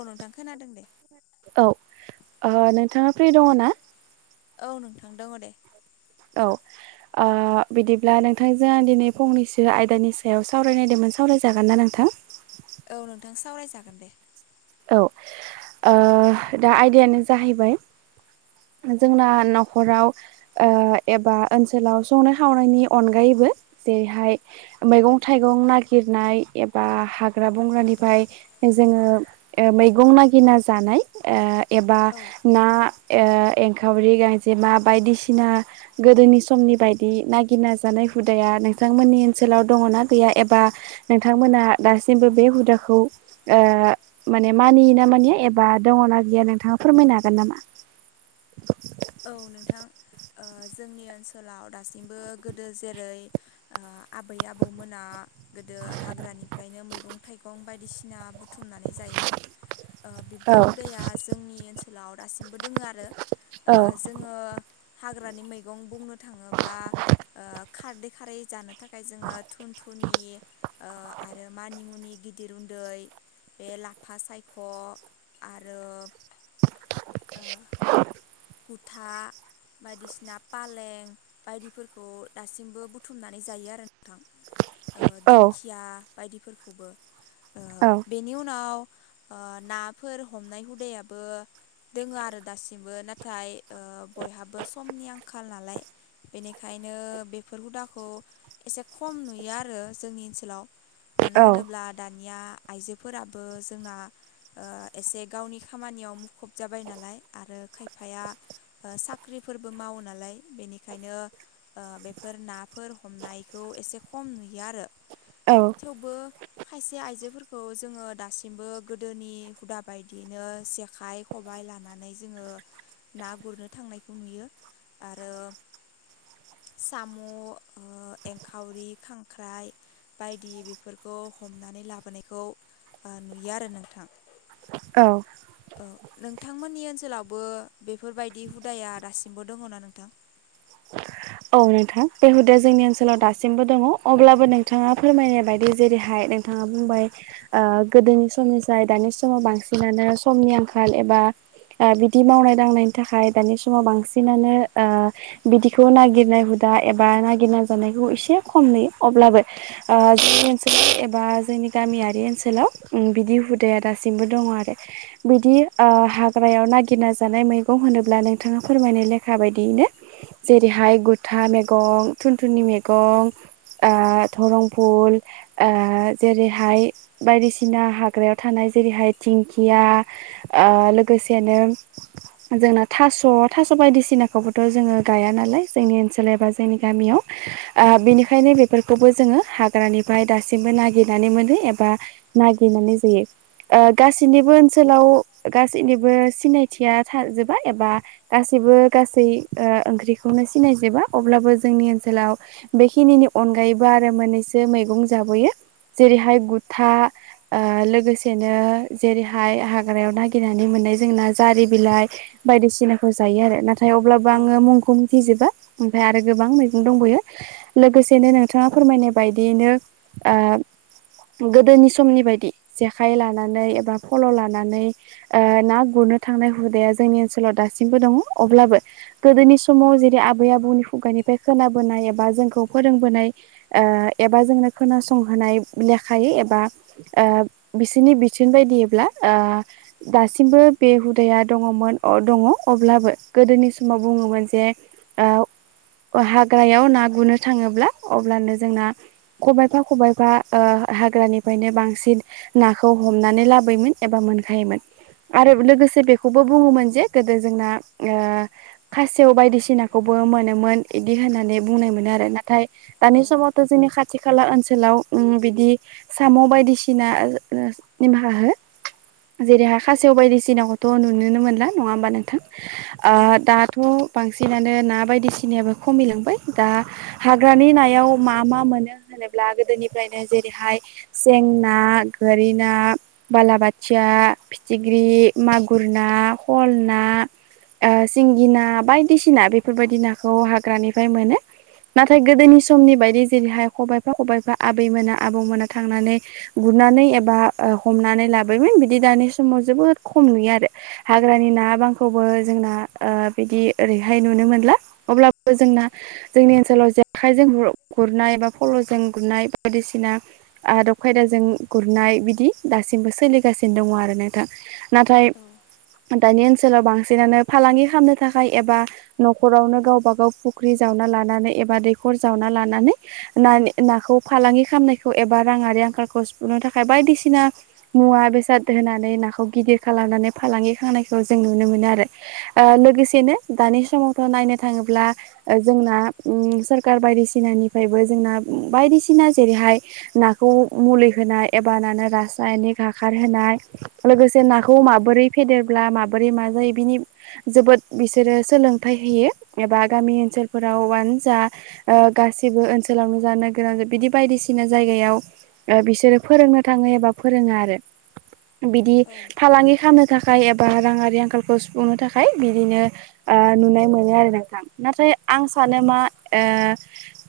अ नोंथां खोनादों दे औ नोंथाङा फ्रि दङ ना औ नोंथां दङ दे औ ओ बिदिब्ला नोंथांजों दिनै फंनैसो आयदानि सायाव सावरायनायदोंमोन सावरायजागोन ना नों नोंथां औ नोंथां सावरायजागोन दे औ ओ दा आयदायानो जाहैबाय जोंना न'खराव ओ एबा ओनसोलाव संनाय खावनायनि अनगायैबो जेरैहाय मैगं थाइगं नागिरनाय एबा हाग्रा बंग्रानिफ्राय जोङो ओ मैगं नागिना जानाय ओ एबा औ ना ओ एंखावरि गांजेमा बायदिसिना गोदोनि समनि बायदि नागिरना जानाय हुदाया नोंथांमोननि ओनसोलाव दङना गैया एबा नोंथांमोना दासिमबो बे हुदाखौ ओ माने मानियो ना मानिया एबा दङना गैया नोंथाङा फोरमायनो हागोन नामा औ नोंथां ओ जोंनि ओनसोलाव दासिमबो गोदो जेरै ओ आबै आबौमोना गोदो हाग्रानिफ्रायनो मैगं थाइगं बायदिसिना बुथुमनानै जायोमोन ओ औ बिब्दि हुदाया जोंनि ओनसोलाव दासिमबो दोङो आरो ओ औ जोङो हाग्रानि मैगं बुंनो थाङोब्ला ओ खारदै खारै जानो थाख थाखाय जोङो थुन थुनि ओ आरो मानि मुनि गिदिर उन्दै बे लाफा सायख' आरो ओ कुथा बायदिसिना फालें बायदिफोरखौ दासिमबो बुथुमनानै जायो आरो नोंथां ओ औ दिंखिया बायदिफोरखौबो ओ औ बेनि उनाव ओ नाफोर हमनाय हुदायाबो दोङो आरो दासिमबो ना नाथाय ओ बयहाबो समनि आंखाल नालाय बेनिखायनो बेफोर हुदाखौ एसे खम नुयो आरो जोंनि ओनसोलाव मानो औ होनोब्ला दा दानिया आइजोफोराबो जोंना ओ एसे गावनि खामानियाव मुखुब जाबाय नालाय आरो खायफाया ओ साख्रिफोरबो मावो नालाय बेनिखायनो ओ बेफोर नाफोर हमनायखौ एसे खम नुयो आरो औ थेवबो खायसे आइजोफोरखौ जोङो दासिमबो गोदोनि हुदा बायदियैनो जेखाइ खबाइ लानानै जोङो ना गुरनो थांनायखौ नुयो आरो साम' ओ एंखावरि खांख्राइ बायदि बेफोरखौ हमनानै लाबोनायखौ ओ नुयो आरो नोंथां औ औ नोंथांमोननि ओनसोलावबो बेफोरबायदि हुदाया दासिमबो दङना नोंथां [inaudible] औ नोंथां बे हुदाया जोंनि ओनसोलाव दासिमबो दङ अब्लाबो नोंथाङा फोरमायनाय बायदि जेरैहाय नोंथाङा बुंबाय ओ गोदोनि समनि स्राय दानि समाव बांसिनानो समनि आंखाल एबा ओ बिदि मावनाय दांनायनि थाखाय दानि समाव बांसिनानो ओ बिदिखौ नागि गिरनाय हुदा एबा नागिरनाय जानायखौ एसे खम नुयो अब्लाबो ओ जोंनि ओनसोलनि बा जोंनि गामियारि ओनसोलाव बिदि हुदाया दासिमबो दङ आरो बिदि ओ हाग्रायाव नागिरना जानाय मैगं होनोब्ला नोंथाङा फोरमायनाय लेखा बायदियैनो जेरैहाय गुथा मेगं थुन थुननि मेगं ओ धरं फुल ओ जेरैहाय बायदिसिना हाग्रायाव थानाय जेरैहाय धिंखिया ओ लोगोसेनो जोंना थास' थास स' बायदिसिनाखौबोथ' जोङो गाया नालाय जोंनि ओनसोल एबा जोंनि गामियाव बेनिखायनो बेफोरखौबो जोङो हाग्रानिफ्राय दासिम नागिरनानै मोनो एबा नागिरनानै जायो गासैनिबो ओनसोलाव गासैनिबो सिनायथिया थाजोबा एबा गास बो गासै ओ ओंख्रिखौ खौनो सिनाय जोबा अब्लाबो जोंनि ओनसोलाव बेखिनि अनगायैबो आरो मोननैसो मैगं जाबा बयो जेरैहाय गुथा ओ लोगोसेनो जेरैहाय हाग्रायाव नागिरनानै मोन नाय जोंना जारि बिलाइ बायदिसि ना खौ जायो आरो नाथाय अब्लाबो औ आं मुंखौ मिथिजोबा ओमफाय आरो गोबां मैगं दंबयो लोगोसेनो नोंथाङा फोरमायनाय बायदियैनो आ गोदोनि समनि बायदि जेखाइ लानानै एबा फल' लानानै ओ ना गुर नों थांनाय हुदाया जोंनि ओनसोलाव दासिमबो दङ अब्लबो गोदोनि समाव जेरै आबै आबौनि खुगानिफ्राय खोनाबोनाय एबा जोंखौ फोरोंबोनाय ओ एबा जोंना खोनासंहोनाय लेखायै एबा ओ बिसोरनि बिथोन बायदियैब्ला ओ दासिमबो बे हुदाया दङमोन दङ अब्लाबो गोदोनि समाव बुङोमोन जे हाग्रायाव ना गुरनो थाङोब्ला अब्लानो जोंना। खबाइफा खबाइफा ओ हाग्रानिफायनो बांसिन नाखौ हमनानै लाबोयोमोन एबा मोनखायोमोन आरो लोगोसे बेखौबो बुङोमोन जे गोदो जोंना खायसे व खासेव मोनोमोन बिदि होननानै बुङोमोन आरो नाथाय औ दानि समावथ' जोंनि खाथि खाला ओनसोलाव बिदि औ बायदिसिनाखौबो मोनोमोन इदि होननानै बुंनाय मोनो आरो नाथाय दानि समावथ' जोंनि खाथि। खाथि खाला ओनसोलाव ओम बिदि साम' बायदिसिना निमाहा हो जेरैहाय खासेव बायदिसिनाखौथ' नुोनो मोनला नङा होमबा नोंथां। ओ दाथ'। बांसिनानो ना बायदिसिनायाबो खमिलांबाय दा हाग्रानि नायाव मा मा मोनो? होनोब्ला गोदोनिफ्रायनो जेरैहाय सें ना गोरि ना बालाबाथिया फिथिगरि मागुर ना खल ना सिंगि ना बायदि सिना बेफोरबायदि नाखौ हाग्रानिफ्राय मोनो। नाथाय गोदोनि समनि बायदि जेरैहाय खबायाइफा खबाइफा आबैमोना आबौमोना थांनानै गु नुनानै एबा हमनानै लाबोमोन बिदि दानि समाव जोबोद खम नुयो आरो हाग्रानि ना। बांखौबो जोंना बिदि। ओरैहाय नुनो मोनला अब्लाबो जोंना जोंनि ओनसोलाव जेखाइजों गुरनाय बा फल'। जों गुरनाय बायदिसिना आदब खायदाजों गुरनाय बिदि दासिमबो सोलिगासिनो दं। दङ आरो नोंथां नाथाय दानि ओनसोलाव बांसिनानो फालांगि खालामनो थाखाय। खाय एबा न'खरावनो गावबा गाव फुख्रि जावना लानानै एबा दैखर जावना लानानै। नानि-नाखौ फालांगि खालामनायखौ एबा राङारि आंखालखौ सुफुंनो थाखाय बायदिसिना मुवा। बेसाद होनानै नाखौ गिदिर खालामनानै फालांगि खामनायखौ जों नुनो मोनो आरो ओ लोगोसे। नो दानि समावथ' नायनो थाङोब्ला ओ जोंना ओम सोरखार बायदिसिनानिफ्रायबो जों। जोंना बायदिसिना जेरैहाय नाखौ मुलि होनाय एबा रासायनिरिक हाखार। होनाय लोगोसे नाखौ माबोरै फेदेरब्ला माबोरै मा जायो बिनि जोबोद। बिसोरो सोलोंथाइ होयो एबा गामि ओनसोलफोरावानो जा ओ गासिबो ओनसोल। लांजनो गोनां बिदि बायदिसिना जायगायाव ओ बिसोरो फोरोंनो थाङो एबा फोरोङो आरो। [unintelligible] बिदि फालांगि खालामनो थाखाय एबा राङारि आंखालखौ सुफुंनो थाखाय बिदिनो। ओ नुनाय मोनो आरो नोंथां नाथाय आं सानो मा ओ।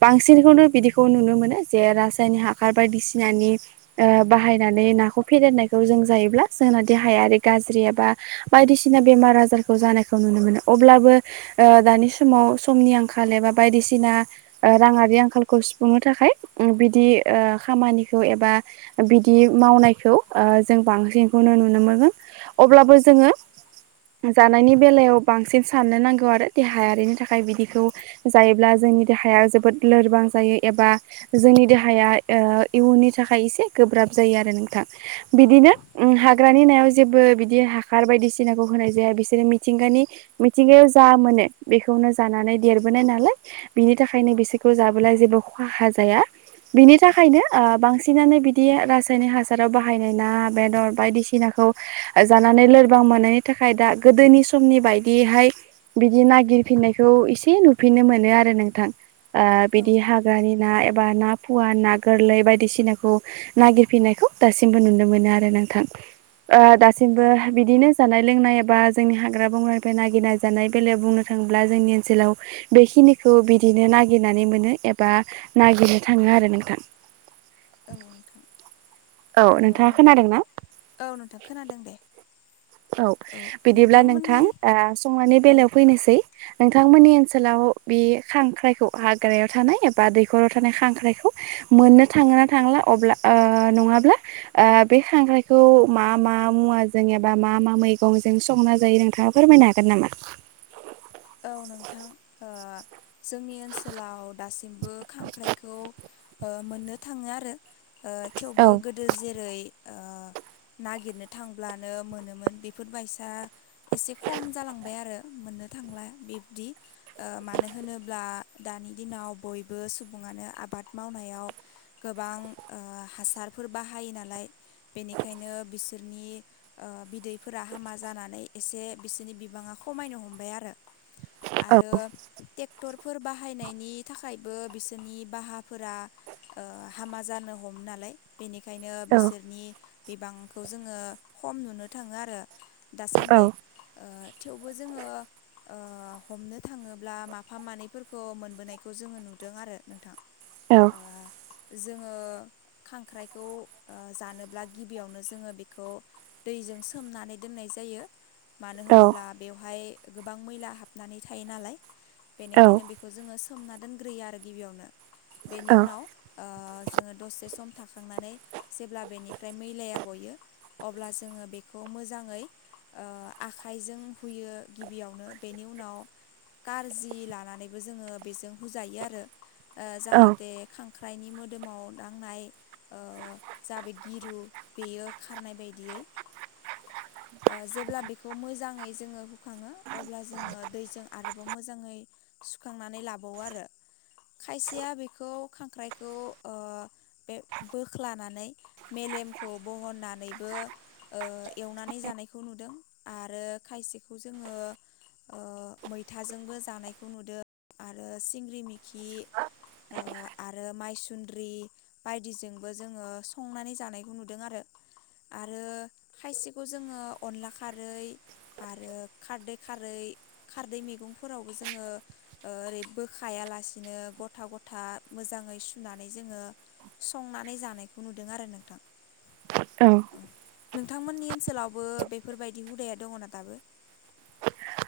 बांसिनखौनो बिदिखौ नुनो मोनो जे रासायनिक हासार बायदिसिनानि ओ बाहायनाय। नानै नखौ फेदेरनायखौ जों जायोब्ला जोंना देहायारि गाज्रि एबा बायदिसिना बेमार आजार। खौ जानायखौ नुनो मोनो। अब्लाबो ओ दानि समाव समनि आंखाल एबा बायदिसिना ओ राङारि आंखालखौ। सुफुंनो थाखाय उ बिदि ओ खामानिखौ एबा बिदि मावनायखौ ओ जों बांसिनखौनो नुनो मोनो अब्लाबो जोङो जानायनि बेलायाव बांसिन साननो नांगौ आरो देहायारिनि थाखाय बिदिखौ जायोब्ला जोंनि देहाया जोबोद लोरबां। जायो एबा जोंनि देहाया ओ इयुननि थाखाय एसे गोब्राब जायो आरो नोंथां। बिदिनो उ हाग्रानि नायाव जेबो बिदि हासार बायदिसिनाखौ होनाय जाया बिसोरो मिथिंगानि मिथिंगायाव जा मोनो बेखौनो जानानै देरबोनाय नालाय बिनि थाखायनो बिसोरखौ जाबोला जे जेबो खहा जाया। बिनि थाखायनो ओ बांसिनानो बिदि रासायनिक हासाराव बाहायनाय ना बेदर बायदिसिनाखौ खौ जानानै लोरबां मोनोयनि थाखाय दा गोदोनि समनि बाय एसार बिदि नागिरफिननायखौ एसे नुफिननो मोनो आरो नोंथां। ओ बिदि हाग्रानि ना एब बा ना पुवा ना गोरलै बायदिसिनाखौ नागिरफिनायखौ दासिमबो नुनो मोनो आरो नोंथां। [unintelligible] ओ दासिमबो औ बिदिनो जानाय लोंनाय एबा जोंनि हाग्रा बंग्रा फ्राय नागिरना जानाय बेलायाव बुंनो थाङोब्ला जोंनि ओनसोलाव बेखिनिखौ बिदिनो नागिरनानै मोनो एबा नागिरनो थाङो आरो नोंथां। [unintelligible] औ नोंथां औ ओ नोंथाङा नों खोनादों ना औ नोंथां खोनादों दे। औ बिदिब्ला नोंथां ओ संनायनि औ बेलायाव फैनोसै। नोंथांमोननि ओनसोलाव बे खांख्राइखौ हाग्रायाव थानाय एबा दैखराव थानाय खांख्राइखौ मोननो थांओना थांला अब्ला ओ नङाब्ला बे खांख्रायखौ मा मा मुाजों एबा मा मा मैगंजों संना जायो नोंथाङा फोरमायनो हागोन नामा औ नोंथां ओ जोंनि ओनसोलाव दासिमबो खांख्राइखौ ओ मोननो थाङो आरो ओ थेवबो औ गोदो जेरै ओ नागिरनो थांब्लानो मोनोमोन बेफोरबायसा एसे खम जालांबाय आरो मोननो थांला बिब्दि ओ मानो होनोब्ला दानि दिनाव बयबो सुबुङानो आबाद मावनाय याव गोबां ओ हासारफोर बाहायो नालाय बेनिखायनो बिसोरनि ओ बिदैफोरा हामा जानानै एसे बिसोरनि बिबाङा खमायनो हमबाय आरो आरो औ ट्रेक्टरफोर बाहायनायनि थाखायबो बिसोरनि भाहाफोरा ओ हामा जानो हमो नालाय बेनिखायनो औ बिसोरनि बिबांखौ जोङो खम नुनो थाङो आरो। दासान्दि ओ थेवबो जोङो ओ हमनो थाङोब्ला माफा मानैफोरखौ मोनबोनायखौ जोङो नुदों आरो नोंथां औ ओ जोङो खांख्राइखौ ओ जानोब्ला गिबियावनो जोङो बेखौ दैजों सोमनानै दोननाय जायो मानो औ होनोब्ला बेवहाय गोबां मैला हाबनानै थायो नालाय बेनिखायनो बेखौ जोङो सोमना दोनग्रोयो आरो गिबियावनो बेनि औ उनाव ओ जोङो दसे सम थाखांनानै जेब्ला बेनिफ्राय मैलाया गयो अब्ला जोङो बेखौ मोजाङै ओ आखाइजों हुयो। गिबियावनो बेनि उनाव कारजि लानानैबो जोङो बेजों हुजायो आरो ओ औ जाहाथे खां खांख्राइनि मोदोमाव दांनाय ओ जा बे गिरु बेयो खारनाय बायदियै ओ जेब्ला बेखौ मोजाङै जोङो सुखाङो अब्ला जोङो दैजों आरोबाव मोजाङै सुखांनानै लाबावो आरो। खायसेया बेखौ खांख्राइखौ ओ बे बोख्लानानै मेलेमखौ बहननानैबो ओ एवनानै जा नायखौ नुदों आरो खायसेखौ जोङो ओ मैथाजोंबो जानायखौ नुदों आरो सिंग्रि मिखि ओ आरो मायसुन्द्रि बायदिजोंबो जोङो संनानै जानायखौ नुदों आरो आरो खायसेखौ जोङो अनला खारै आरो खारदै खारै खारदै मैगंफोरावबो जोङो ओ ओरै बोखायालासिनो गथा गथा मोजाङै सुनानै जोङो संनानै जानायखौ नुदों आरो नोंथां। ओं नोंथांमोननि ओनसोलावबो बेफोरबायदि हुदाया दङना दाबो?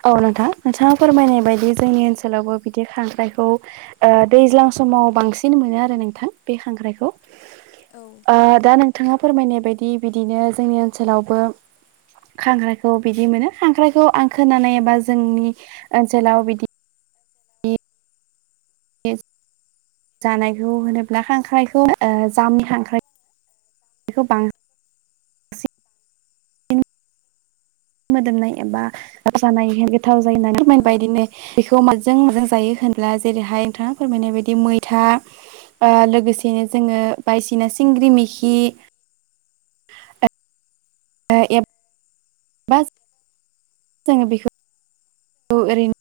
औ नोंथां नोंथाङा फोरमायनाय बायदि जोंनि ओनसोलावबो बिदि खांख्राइखौ ओ दैज्लां समाव बांसिन मोनो आरो नोंथां बे खांख्रायखौ औ ओ दा नों नोंथाङा फोरमायनाय बायदि बिदिनो जोंनि ओनसोलावबो खांख्राइखौ बिदि मोनो खांख्राइखौ आं खोनानायबा जोंनि ओनसोलाव बिदि जानायखौ होनोब्ला खांख्राइखौ ओ जामुनि खांख्राइ बेखौ बां सिन मोदोमनाय एबा जानाय गोथाव जायो होननानै औ बादिनो बेखौ माजों माजां जायो होनब्ला जेरैहाय नोंथाङा फोरमायनाय बायदि मैथा ओ लोगोसेनो जोङो बायदिसिना सिंग्रि मेखि [inaudible] [unintelligible] जोङो बेखौ औ ओरैनो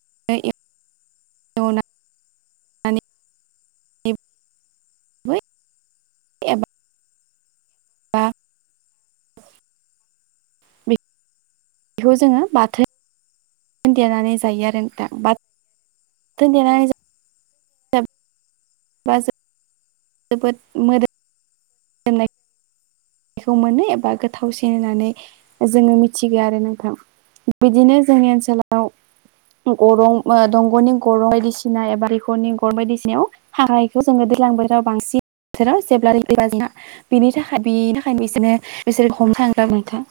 [inaudible] [unintelligible] एबा बा बे खौ जोङो बाथोन देनानै जायो आरो नोंथां बा थोन औ देनानै जायो। बा जोबोद मोजनाय थावनायखौ मोनो एबा गोथावसिन होननानै जोङो मिथिबाय आरो नोंथां। बिदिनो जोंनि ओनसोलाव गरं ओ दंग'नि गरं बायदिसिना एबा दैखरनि गरं बायदिसिना एबा दैखरनि गर बायदिसिनायाव थानायखौ जोंङो दैज्लां बोथोराव बांसिन बोथोराव जेब्ला बेनि थाखाय बेनो बिसोनो बिसोर हम थांङो नोंथां।